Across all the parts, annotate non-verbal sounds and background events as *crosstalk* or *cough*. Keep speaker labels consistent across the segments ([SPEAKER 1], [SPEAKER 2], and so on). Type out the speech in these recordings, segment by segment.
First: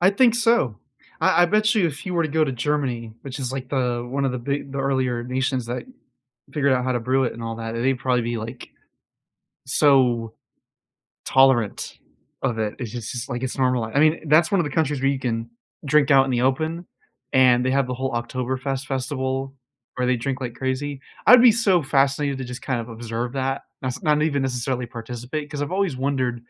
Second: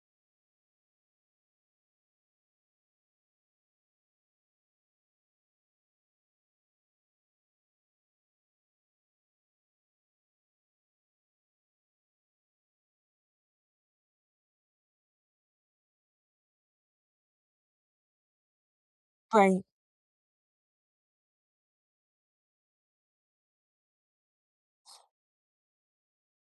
[SPEAKER 1] I think so. I I bet you if you were to go to Germany, which is, like, the one of the big the earlier nations that figured out how to brew it and all that and they'd probably be, like, so tolerant of it. It's just it's like it's normal I I mean, that's one of the countries where you can drink out in the open, and they have the whole Oktoberfest festival
[SPEAKER 2] Right.
[SPEAKER 1] where they drink like crazy. I'd be so fascinated to just kind of observe that. That's not even necessarily participate 'cause I've always wondered,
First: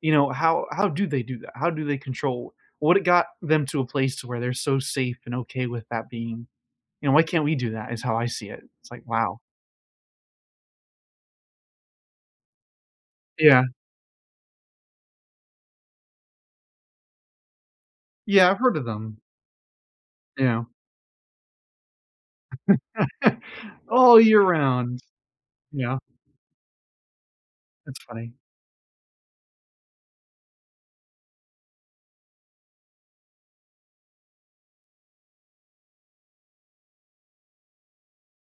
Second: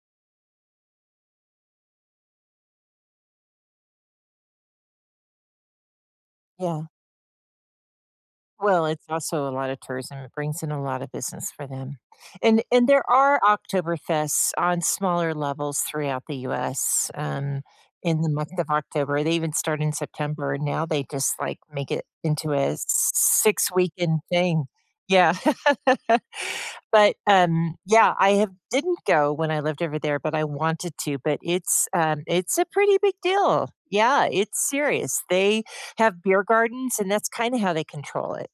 [SPEAKER 1] you know, how how do they do that? How do they control What it got them to a place to where they're so safe and okay with that being?
[SPEAKER 2] Yeah.
[SPEAKER 1] You know, "Why can't we do that?" is how I see it.
[SPEAKER 2] Well,
[SPEAKER 1] It's like,
[SPEAKER 2] it's
[SPEAKER 1] wow.
[SPEAKER 2] also a lotta tourism, it brings in a lot of business for them. And and there are
[SPEAKER 1] Yeah.
[SPEAKER 2] Oktoberfest on smaller levels throughout the US, um, in the
[SPEAKER 1] Yeah,
[SPEAKER 2] month
[SPEAKER 1] I've
[SPEAKER 2] of
[SPEAKER 1] heard of them.
[SPEAKER 2] October- they even start in September.
[SPEAKER 1] Yeah.
[SPEAKER 2] Now, they just, like, make it into a
[SPEAKER 1] *chuckles*
[SPEAKER 2] six-weekend
[SPEAKER 1] All year
[SPEAKER 2] thing.
[SPEAKER 1] round.
[SPEAKER 2] Yeah.
[SPEAKER 1] Yeah.
[SPEAKER 2] But, um,
[SPEAKER 1] That's
[SPEAKER 2] yeah, I
[SPEAKER 1] funny.
[SPEAKER 2] have didn't go when I lived over there, but I wanted to, but it's, um, it's a pretty big deal. Yeah, it's serious. They have beer gardens, and that's kinda how they control it.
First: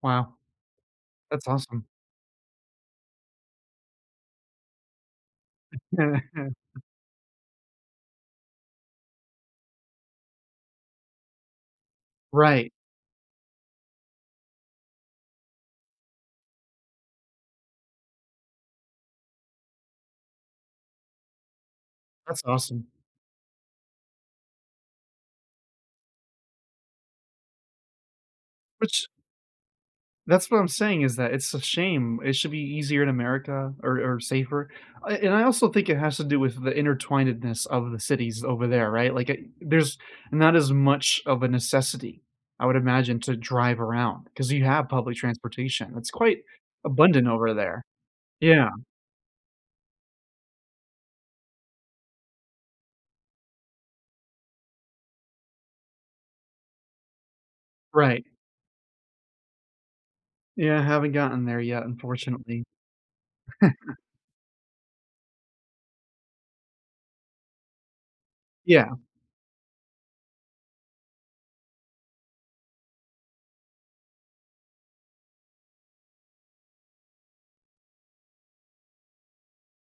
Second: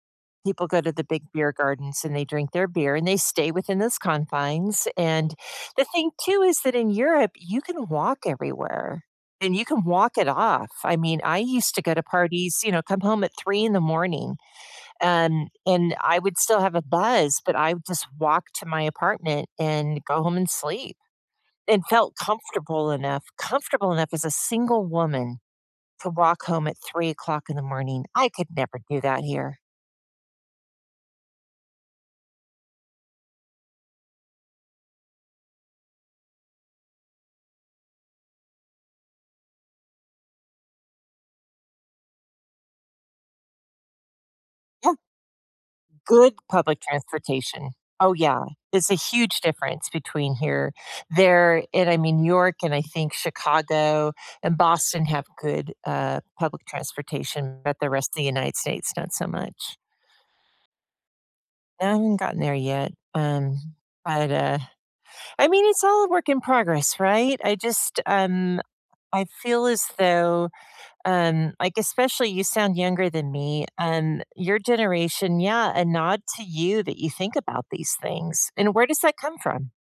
[SPEAKER 1] Wow.
[SPEAKER 2] People go to the big
[SPEAKER 1] That's
[SPEAKER 2] beer
[SPEAKER 1] awesome.
[SPEAKER 2] gardens, and they drink their beer, and they stay within those confines. And the thing, too, is that
[SPEAKER 1] *chuckles*
[SPEAKER 2] in Europe, you can walk everywhere, and you can walk it off. I mean, I used to go to parties,
[SPEAKER 1] Right.
[SPEAKER 2] you know, come home at 3:00 in the morning and and I would still have a buzz, but I would just walk to my apartment and go home and sleep and felt
[SPEAKER 1] That's awesome.
[SPEAKER 2] comfortable enough comfortable enough as a single woman to walk home at 3:00 in the morning. I could never do
[SPEAKER 1] Which
[SPEAKER 2] that here.
[SPEAKER 1] That's what I'm saying is that it's a shame. It should be easier in America or or safer. Uh, and I also think it has to do with the intertwinedness of the cities over there, right? Like, I there's not as much of a necessity, I would imagine, to drive around 'cause you have
[SPEAKER 2] Yeah.
[SPEAKER 1] public transportation- it's
[SPEAKER 2] Good
[SPEAKER 1] quite
[SPEAKER 2] public
[SPEAKER 1] abundant over
[SPEAKER 2] transportation.
[SPEAKER 1] there.
[SPEAKER 2] Oh, yeah.
[SPEAKER 1] Yeah.
[SPEAKER 2] It's a huge difference between here there and I mean, New York and I think Chicago and Boston have good, uh, public transportation, but the rest of
[SPEAKER 1] Right.
[SPEAKER 2] United States, not so much.
[SPEAKER 1] Yeah, haven't gotten there yet,
[SPEAKER 2] Haven't gotten there
[SPEAKER 1] unfortunately.
[SPEAKER 2] yet, um,
[SPEAKER 1] *chuckles*
[SPEAKER 2] but, uh I mean, it's all a work in progress, right? I just, um
[SPEAKER 1] Yeah.
[SPEAKER 2] I feel as though, um- like, especially you sound younger than me- um, your generation yeah, a nod to you that you think about these things, and where does that come from?